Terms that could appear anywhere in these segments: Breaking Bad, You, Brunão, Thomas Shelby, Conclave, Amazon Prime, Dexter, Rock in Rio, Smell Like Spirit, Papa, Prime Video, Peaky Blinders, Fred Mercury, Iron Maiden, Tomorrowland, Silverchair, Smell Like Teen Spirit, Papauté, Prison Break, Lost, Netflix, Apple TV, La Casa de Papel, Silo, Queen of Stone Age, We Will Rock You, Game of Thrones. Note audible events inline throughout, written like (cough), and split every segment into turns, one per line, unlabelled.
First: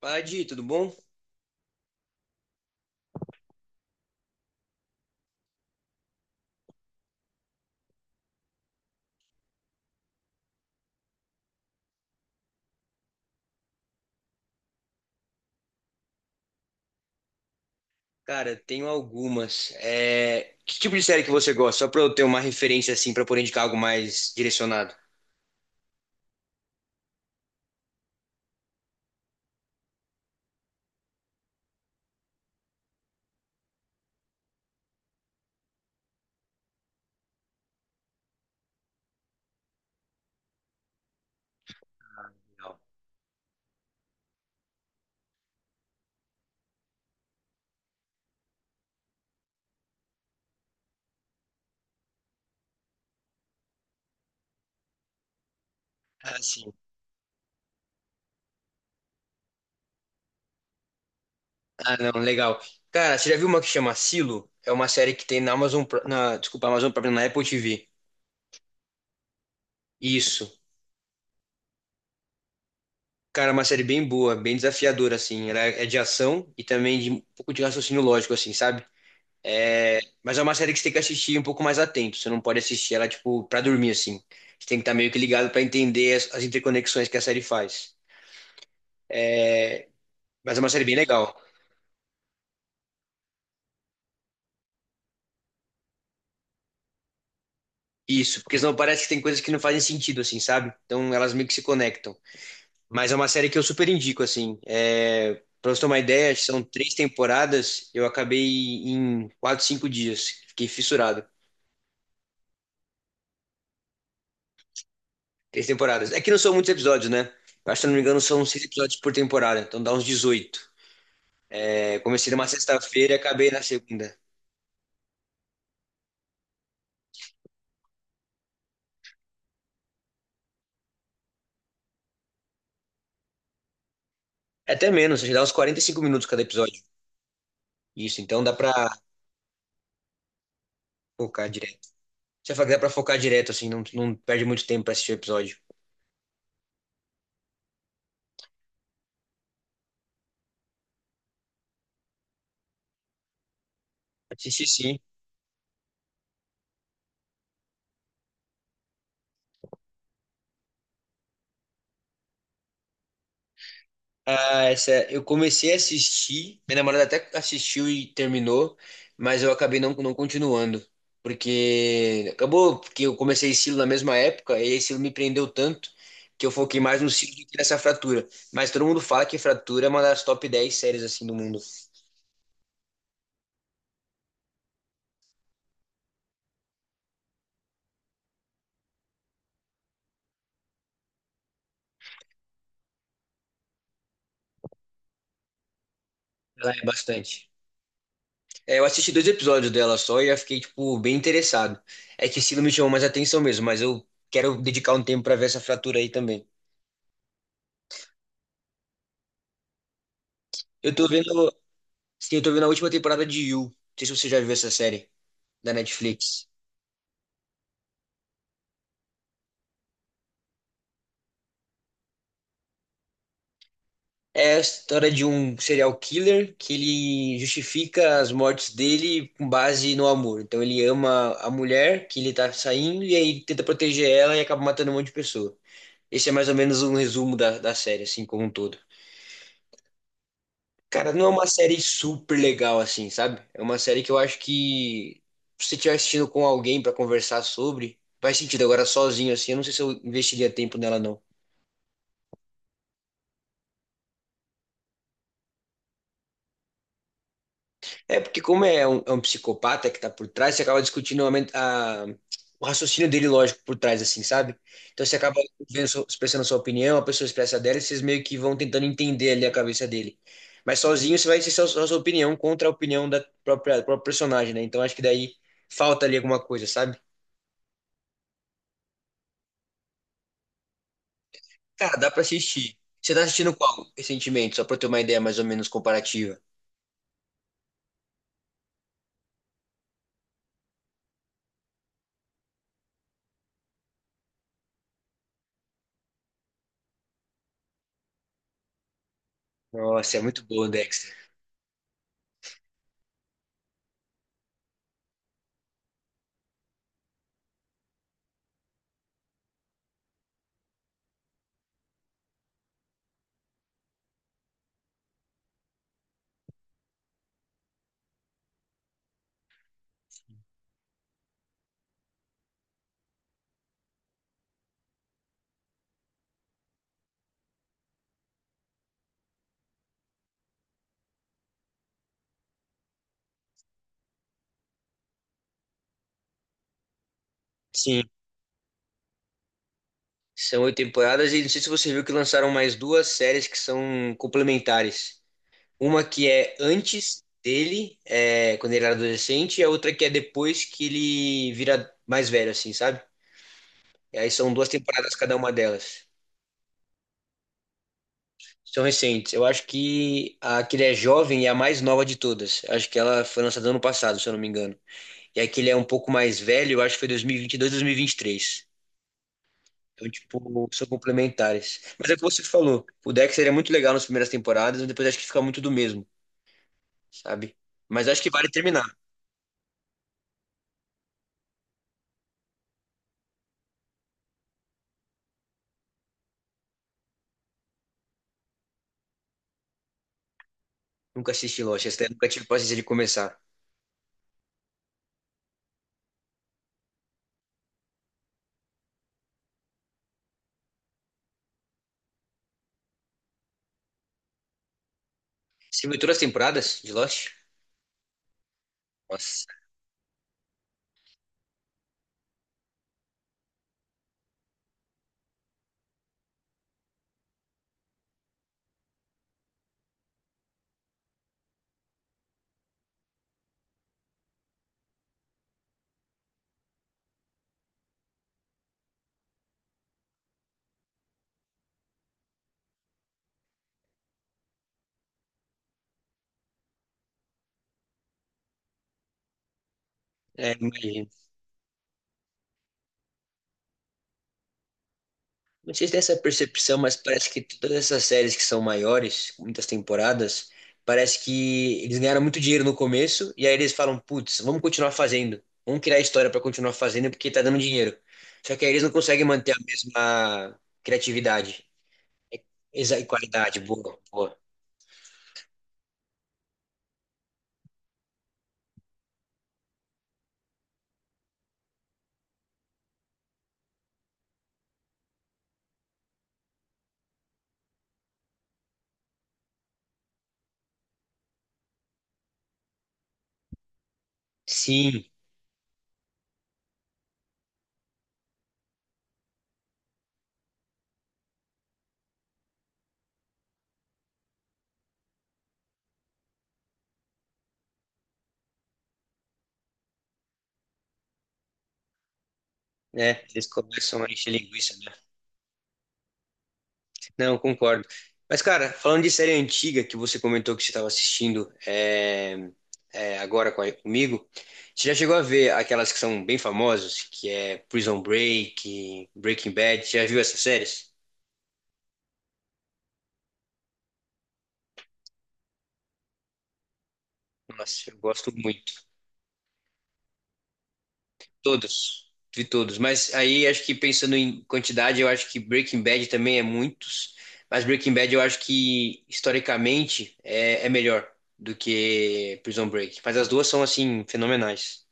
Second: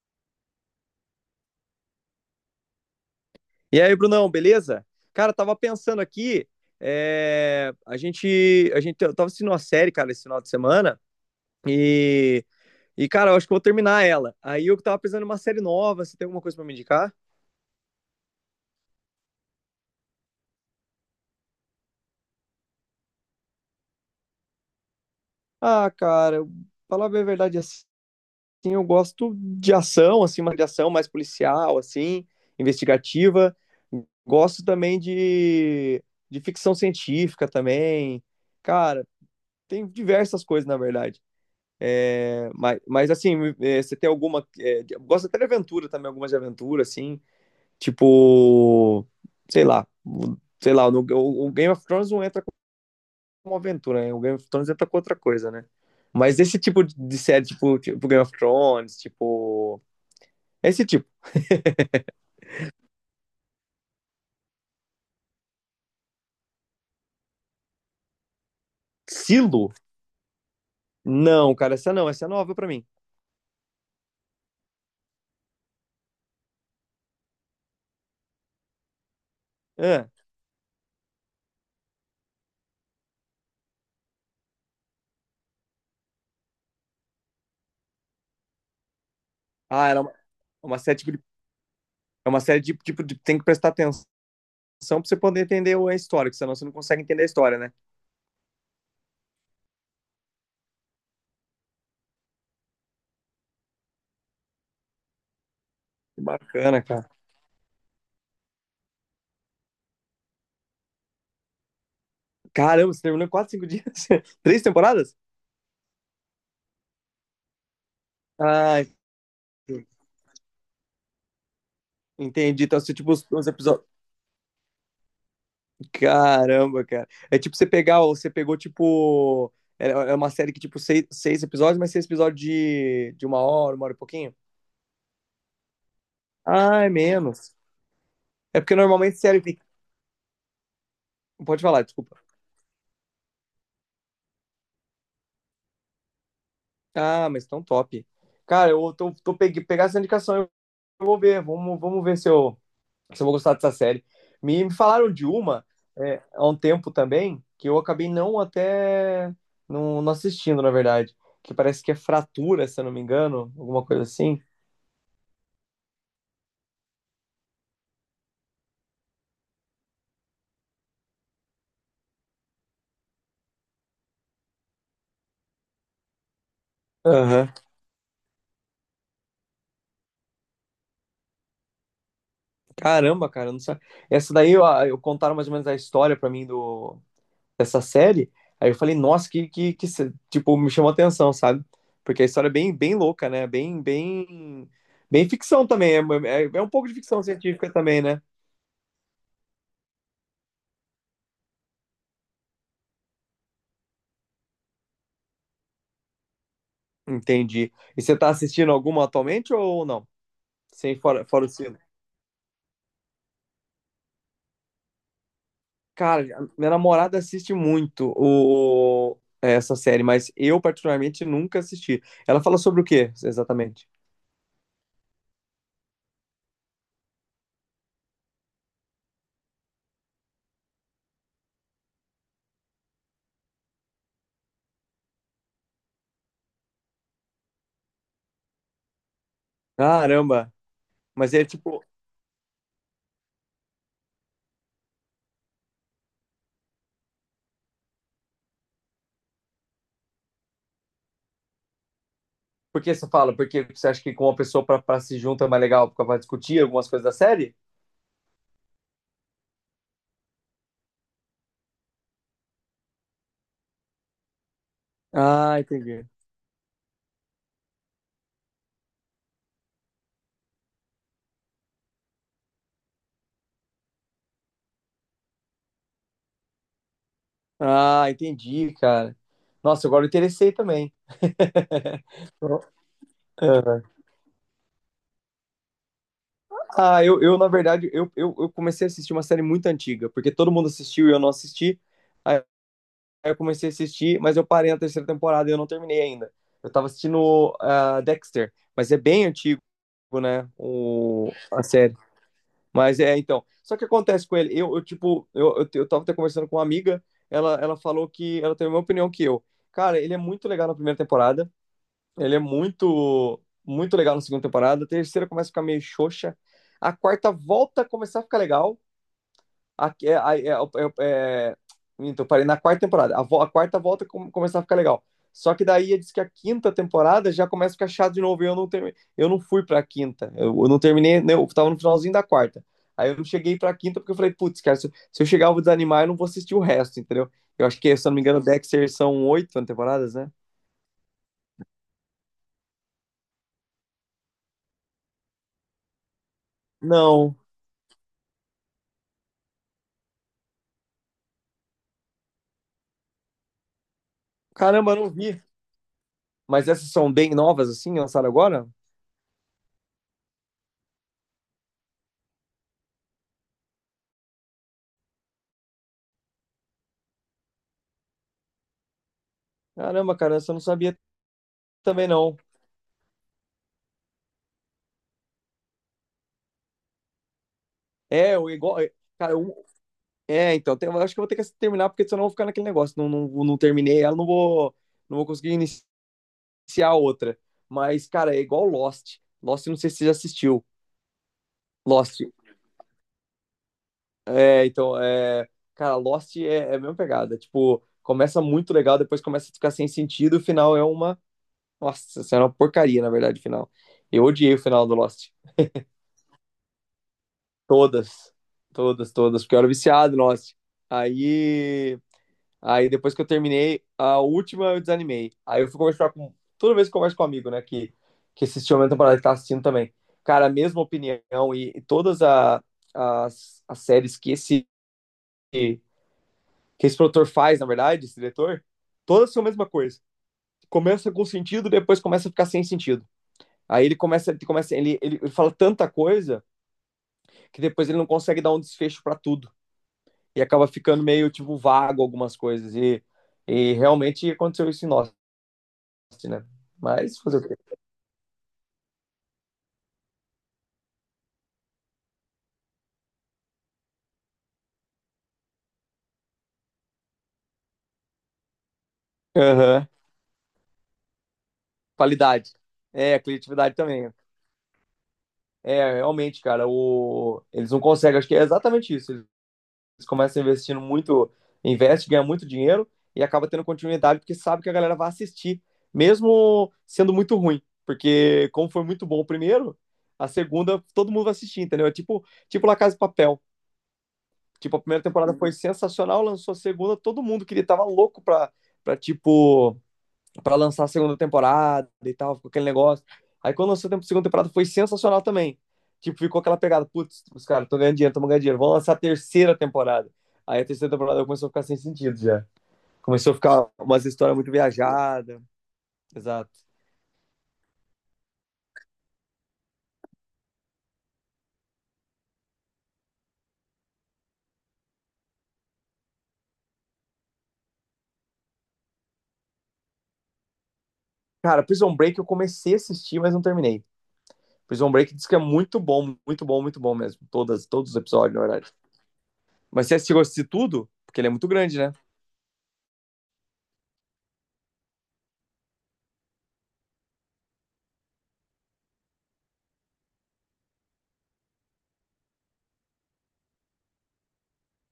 Fala, Di, tudo bom?
E aí, Brunão, beleza? Cara, tava pensando aqui, a gente eu tava assistindo uma série, cara, esse final de semana, e, e cara, eu acho que eu vou terminar ela. Aí eu tava pensando em uma série nova, você tem alguma coisa pra me indicar?
Cara, tenho algumas. É, que tipo de série que você gosta? Só pra eu ter uma referência assim, pra poder indicar algo mais direcionado.
Ah, cara, falar bem a verdade assim, eu gosto de ação, assim, uma de ação mais policial, assim, investigativa. Gosto também de ficção científica também. Cara, tem diversas coisas, na verdade. É,
Legal.
mas assim, é, você tem alguma. É, eu gosto até de aventura também, algumas de aventura, assim, tipo, sei lá, sei lá, o Game of Thrones não entra como aventura, né? O Game of Thrones entra com outra coisa, né?
Ah,
Mas esse
sim.
tipo de série, tipo, tipo Game of Thrones, tipo. Esse tipo.
Ah, não, legal. Cara, você já viu uma que chama Silo? É uma série que tem na Amazon, na, desculpa, Amazon Prime, na Apple TV.
Silo?
Isso.
Não, cara, essa não, essa é nova pra mim.
Cara, é uma série bem boa, bem desafiadora, assim. Ela é de ação e também de um pouco de raciocínio lógico, assim, sabe? É,
Ah,
mas é uma série que você tem que assistir um pouco mais atento. Você não pode assistir ela, tipo, pra dormir, assim. Você tem que estar meio que ligado pra entender as interconexões que a série faz.
era
Mas é uma
uma
série bem
série tipo de,
legal.
é uma série de, tipo de, tem que prestar atenção pra você poder entender a história, que senão você não consegue entender a história, né?
Isso, porque senão parece que tem coisas que não fazem sentido, assim, sabe? Então elas meio que se conectam. Mas é uma série que eu super indico, assim. É, pra você ter uma
Que
ideia, são
bacana,
três
cara.
temporadas. Eu acabei em quatro, cinco dias. Fiquei fissurado.
Caramba, você terminou em 4, 5 dias? (laughs) Três temporadas?
Três temporadas. É que não são muitos episódios, né? Eu acho que, se eu não me engano, são seis
Ah,
episódios por temporada. Então dá uns 18. É, comecei numa
entendi. Então, assim, tipo,
sexta-feira e
os
acabei na
episódios.
segunda.
Caramba, cara. É tipo você pegar, você pegou, tipo. É uma série que, tipo, seis episódios, mas seis episódios de uma hora e pouquinho?
É até menos, já dá uns 45 minutos cada episódio.
Ah, é menos.
Isso, então dá
É
pra
porque normalmente série.
focar
Pode falar,
direto.
desculpa.
Você fala que dá pra focar direto, assim, não perde muito tempo pra assistir o episódio.
Ah, mas tão top. Cara, eu tô, tô pegue, pegar essa indicação, eu vou ver. Vamos ver se eu vou gostar dessa série.
Assisti
Me
sim.
falaram de uma é, há um tempo também, que eu acabei não assistindo, na verdade. Que parece que é fratura, se eu não me engano, alguma coisa assim.
Ah, essa, eu comecei a assistir, minha namorada até assistiu e terminou, mas eu acabei não continuando. Porque acabou porque eu comecei estilo na mesma época, e esse me prendeu tanto que eu foquei mais no estilo do
Aham.
que nessa fratura. Mas todo mundo fala que fratura é uma das top 10 séries assim do mundo.
Caramba, cara, não sei. Essa daí eu contaram mais ou menos a história pra mim do, dessa série. Aí eu falei, nossa, que se- tipo, me chamou atenção, sabe? Porque a história é bem, bem louca, né? Bem, bem, bem ficção também. É um
Ela é
pouco de ficção
bastante.
científica também, né?
É, eu assisti dois episódios dela só e já fiquei, tipo, bem interessado. É que esse não me chamou mais atenção mesmo, mas eu quero dedicar um tempo pra ver essa fratura aí também.
Entendi. E você tá assistindo alguma atualmente ou não?
Eu
Sem
tô
fora, fora o
vendo,
sino.
sim, eu tô vendo a última temporada de You. Não sei se você já viu essa série da
Cara,
Netflix.
a minha namorada assiste muito essa série, mas eu particularmente nunca assisti. Ela fala sobre o quê, exatamente?
É a história de um serial killer que ele justifica as mortes dele com base no amor. Então ele ama a mulher que ele tá saindo e aí tenta proteger ela e acaba matando um monte de pessoa. Esse é mais ou menos um resumo da série, assim, como um todo.
Caramba!
Cara, não é
Mas é
uma série
tipo,
super legal assim, sabe? É uma série que eu acho que se você estiver assistindo com alguém pra conversar sobre, faz sentido. Agora sozinho assim, eu não sei se eu investiria tempo nela não.
por que você fala? Porque você acha que com uma pessoa pra se junta é mais legal pra pra discutir algumas coisas da série?
É porque como é um psicopata que tá por trás, você acaba discutindo o raciocínio dele lógico por trás assim, sabe? Então você acaba
Ah,
vendo,
entendi.
expressando a sua opinião, a pessoa expressa a dela e vocês meio que vão tentando entender ali a cabeça dele. Mas sozinho você vai ser só a sua opinião contra a opinião da própria, do próprio personagem, né? Então acho que daí falta ali alguma coisa, sabe?
Ah, entendi, cara. Nossa, agora eu interessei também.
Cara, dá pra assistir. Você tá assistindo qual recentemente? Só pra eu ter uma ideia mais ou menos comparativa.
Ah, eu na verdade, eu comecei a assistir uma série muito antiga, porque todo mundo assistiu e eu não assisti. Aí eu comecei a assistir, mas eu parei na terceira temporada e eu não terminei ainda. Eu tava assistindo Dexter, mas é bem antigo,
Nossa, é muito
né,
boa, Dexter.
a série. Mas é, então. Só que acontece com ele, eu tipo, eu tava até conversando com uma amiga, ela falou que, ela tem a mesma opinião que eu. Cara, ele é muito legal na primeira temporada, ele é muito, muito legal na segunda temporada. A terceira começa a ficar meio xoxa. A quarta volta a começar a ficar legal. A, é, é, é, é... Então, parei na quarta temporada. A quarta volta começar a ficar legal. Só que daí diz que a quinta temporada já começa a ficar chato de novo. E eu eu não fui pra quinta. Eu não terminei, né, eu tava no finalzinho da quarta. Aí eu não cheguei pra quinta porque eu falei, putz, cara, se eu chegar eu vou desanimar, eu não vou assistir o resto, entendeu? Eu acho que,
Sim,
se eu não me engano, Dexter são oito temporadas, né?
são oito temporadas e não sei se você viu que lançaram mais duas séries que são complementares. Uma que é antes
Não.
dele, é, quando ele era adolescente, e a outra que é depois que ele vira mais velho, assim, sabe? E aí são duas
Caramba, eu não
temporadas cada
vi.
uma delas.
Mas essas são bem novas, assim, lançaram agora?
São recentes. Eu acho que a que ele é jovem é a mais nova de todas. Acho que ela foi lançada ano passado, se eu não me engano. E aquele é um pouco mais velho, eu acho que foi 2022, 2023. Então,
Caramba, cara, essa eu não
tipo, são
sabia
complementares.
também,
Mas é o que
não.
você falou. O Dexter é muito legal nas primeiras temporadas, mas depois acho que fica muito do mesmo, sabe? Mas acho que
É,
vale
o igual.
terminar.
É, Cara, então, eu acho que eu vou ter que terminar, porque senão eu vou ficar naquele negócio. Não, não terminei ela, não vou conseguir iniciar outra. Mas, cara, é igual Lost. Lost, não sei se você já assistiu.
Nunca assisti Lost, essa daí eu
Lost.
nunca tive paciência de começar.
É, então, é. Cara, é a mesma pegada. Tipo, começa muito legal, depois começa a ficar sem sentido, o final é uma. Nossa, isso é uma porcaria, na verdade, o final. Eu odiei o final do Lost.
Você viu todas as temporadas de Lost?
Todas, todas, todas,
Nossa,
porque eu era viciado, nossa. Aí, aí depois que eu terminei, a última eu desanimei. Aí eu fui conversar com. Toda vez que eu converso com um amigo, né, que assistiu a minha temporada, que tá assistindo também. Cara, a mesma opinião e as séries que que esse produtor faz, na verdade, esse diretor, todas são a mesma coisa. Começa com sentido, depois começa a ficar sem sentido. Aí ele começa, ele começa, ele fala tanta coisa que depois ele não consegue dar um desfecho pra tudo. E
é,
acaba ficando
imagina.
meio tipo vago algumas coisas. E realmente aconteceu isso em Lost,
Não sei se tem essa
né?
percepção, mas
Mas
parece
fazer
que
o quê?
todas essas séries que são maiores, com muitas temporadas, parece que eles ganharam muito dinheiro no começo e aí eles falam, putz, vamos continuar fazendo. Vamos criar história para continuar fazendo porque tá dando dinheiro. Só que aí eles não conseguem manter a
Aham.
mesma criatividade
Qualidade.
e
É,
qualidade.
criatividade
Boa,
também.
boa.
É, realmente, cara, o... eles não conseguem. Acho que é exatamente isso. Eles começam investindo muito, investe, ganha muito dinheiro e acaba tendo continuidade porque sabe que a galera vai assistir, mesmo sendo muito ruim. Porque, como foi muito bom o primeiro, a segunda todo mundo vai assistir, entendeu? É tipo, tipo La Casa de Papel. Tipo, a primeira
Sim,
temporada foi sensacional, lançou a segunda, todo mundo queria, tava louco pra, pra tipo, pra lançar a segunda temporada e tal, ficou aquele negócio. Aí quando lançou a segunda temporada foi sensacional também. Tipo, ficou aquela pegada, putz, os caras estão ganhando dinheiro, vão lançar a terceira temporada. Aí a terceira temporada começou a ficar sem sentido já.
né?
Começou a
Eles
ficar
começam
umas
a encher
histórias muito
linguiça.
viajadas. Exato.
Não, concordo. Mas, cara, falando de série antiga que você comentou que você estava assistindo é, é, agora com comigo, você já chegou a ver aquelas que são bem famosas, que é Prison Break, Breaking Bad, você já viu essas séries?
Cara, Prison Break eu comecei a assistir, mas não terminei. Prison Break diz que é muito bom, muito bom, muito bom mesmo. Todas,
Nossa,
todos os
eu gosto
episódios, na verdade.
muito.
Mas você chegou a assistir tudo? Porque ele é muito grande, né?
Todos vi todos. Mas aí acho que pensando em quantidade, eu acho que Breaking Bad também é muitos. Mas Breaking Bad eu acho que historicamente é melhor do que Prison Break. Mas as duas são assim, fenomenais.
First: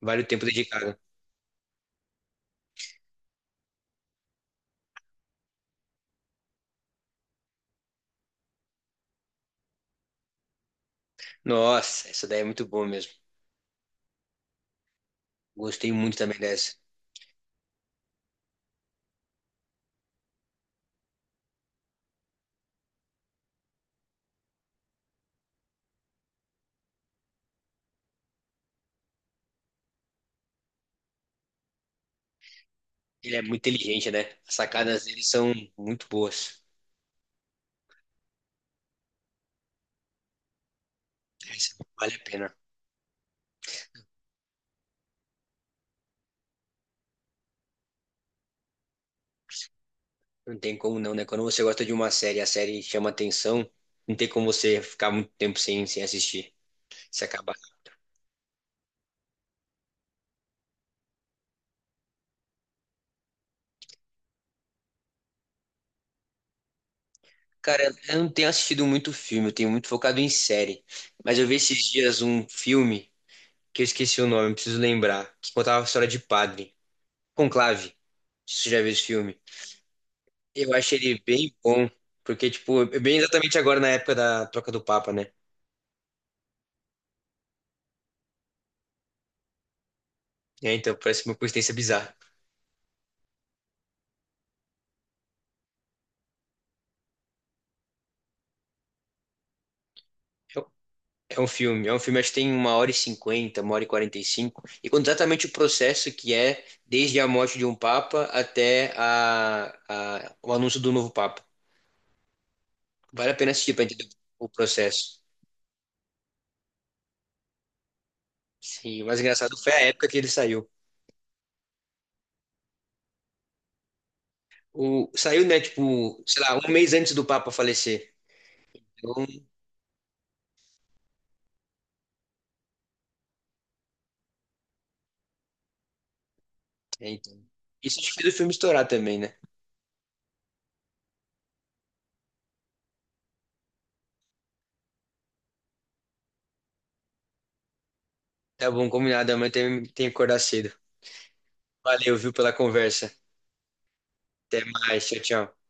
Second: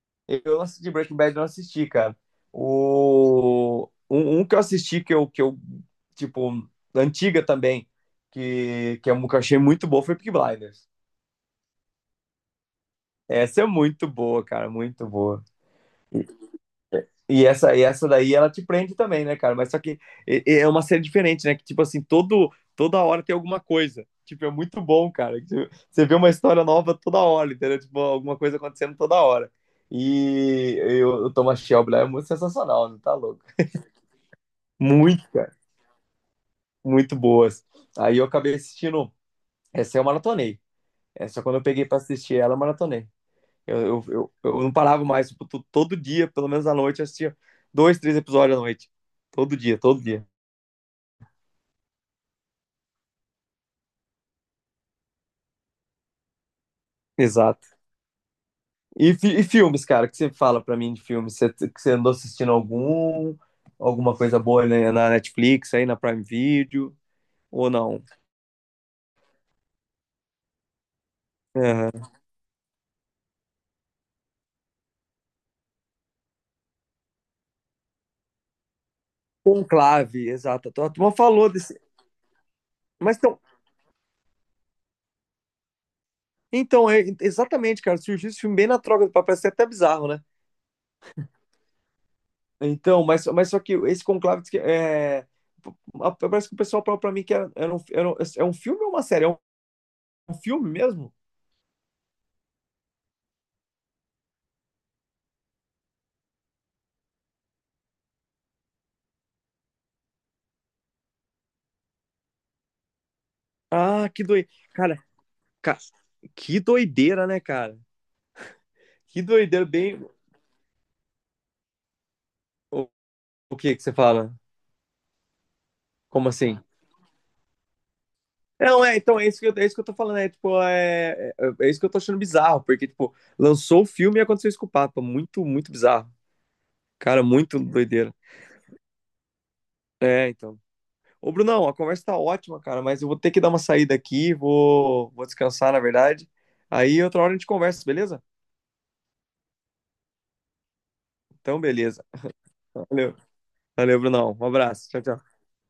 Vale o tempo
Eu assisti de
dedicado.
Breaking Bad, não assisti, cara. O... um que eu assisti, tipo, antiga também, que é um que eu achei muito boa, foi Peaky Blinders.
Nossa, essa daí é muito boa mesmo.
Essa é muito boa, cara, muito boa.
Gostei muito também dessa.
E essa daí ela te prende também, né, cara? Mas só que é uma série diferente, né? Que tipo assim, todo, toda hora tem alguma coisa. Tipo, é muito bom, cara. Que Você vê uma história nova toda hora, entendeu? Tipo, alguma coisa acontecendo toda hora. E eu o Thomas Shelby lá é muito sensacional, não tá
Ele é
louco?
muito inteligente, né? As sacadas dele
Muito,
são
cara.
muito boas.
Muito boas. Aí eu acabei assistindo. Essa eu maratonei. Essa quando eu
Essa
peguei pra
vale a
assistir ela,
pena.
eu maratonei. Eu não parava mais, tipo, todo dia, pelo menos à noite, eu assistia dois, três episódios à noite. Todo dia, todo dia.
Não tem como não, né? Quando você gosta de uma série, e a série chama atenção, não tem como você ficar muito tempo sem assistir, se acabar.
Exato. E, e filmes, cara, o que você fala pra mim de filmes? Você, que você andou assistindo algum? Alguma coisa boa né, na Netflix, aí na Prime Video? Ou
Cara,
não?
eu não tenho assistido muito filme, eu tenho muito focado em série. Mas eu vi esses
Aham.
dias um filme que eu esqueci o nome, preciso lembrar, que contava a história de padre. Conclave. Você já viu esse filme?
Conclave, exato.
Eu
A
acho
turma
ele
falou
bem
desse.
bom, porque, tipo, é
Mas
bem
então,
exatamente agora na época da troca do Papa, né?
então é, exatamente, cara, surgiu esse filme bem na troca do papel, isso é até bizarro, né?
É, então, parece uma coincidência bizarra.
Então, só que esse Conclave diz que, é, parece que o pessoal falou pra mim que é um filme ou uma série? Um
É um
filme mesmo?
é um filme, acho que tem uma hora e cinquenta, uma hora e quarenta e cinco, e conta exatamente o processo que é desde a morte de um Papa até o anúncio do novo Papa. Vale a pena assistir pra entender
Ah, que
o
doideira. Cara,
processo.
ca- que doideira, né, cara?
Sim, o mais
Que
engraçado
doideira,
foi a
bem.
época que ele saiu.
O, o que que você fala?
O, saiu, né, tipo,
Como
sei lá,
assim?
um mês antes do Papa falecer.
Não, é, então,
Então,
é isso que eu tô falando, é, tipo, é isso que eu tô achando bizarro, porque, tipo, lançou o filme e aconteceu isso com o Papa, muito, muito bizarro.
é,
Cara,
então.
muito
Isso acho
doideira.
que fez o filme estourar também, né?
É, então. Ô, Brunão, a conversa tá ótima, cara, mas eu vou ter que dar uma saída aqui, vou descansar, na verdade. Aí outra hora a gente conversa, beleza?
Tá bom, combinado. Amanhã tem que acordar cedo.
Então, beleza.
Valeu, viu, pela conversa.
Valeu. Valeu, Brunão. Um
Até
abraço. Tchau,
mais. Tchau,
tchau.
tchau.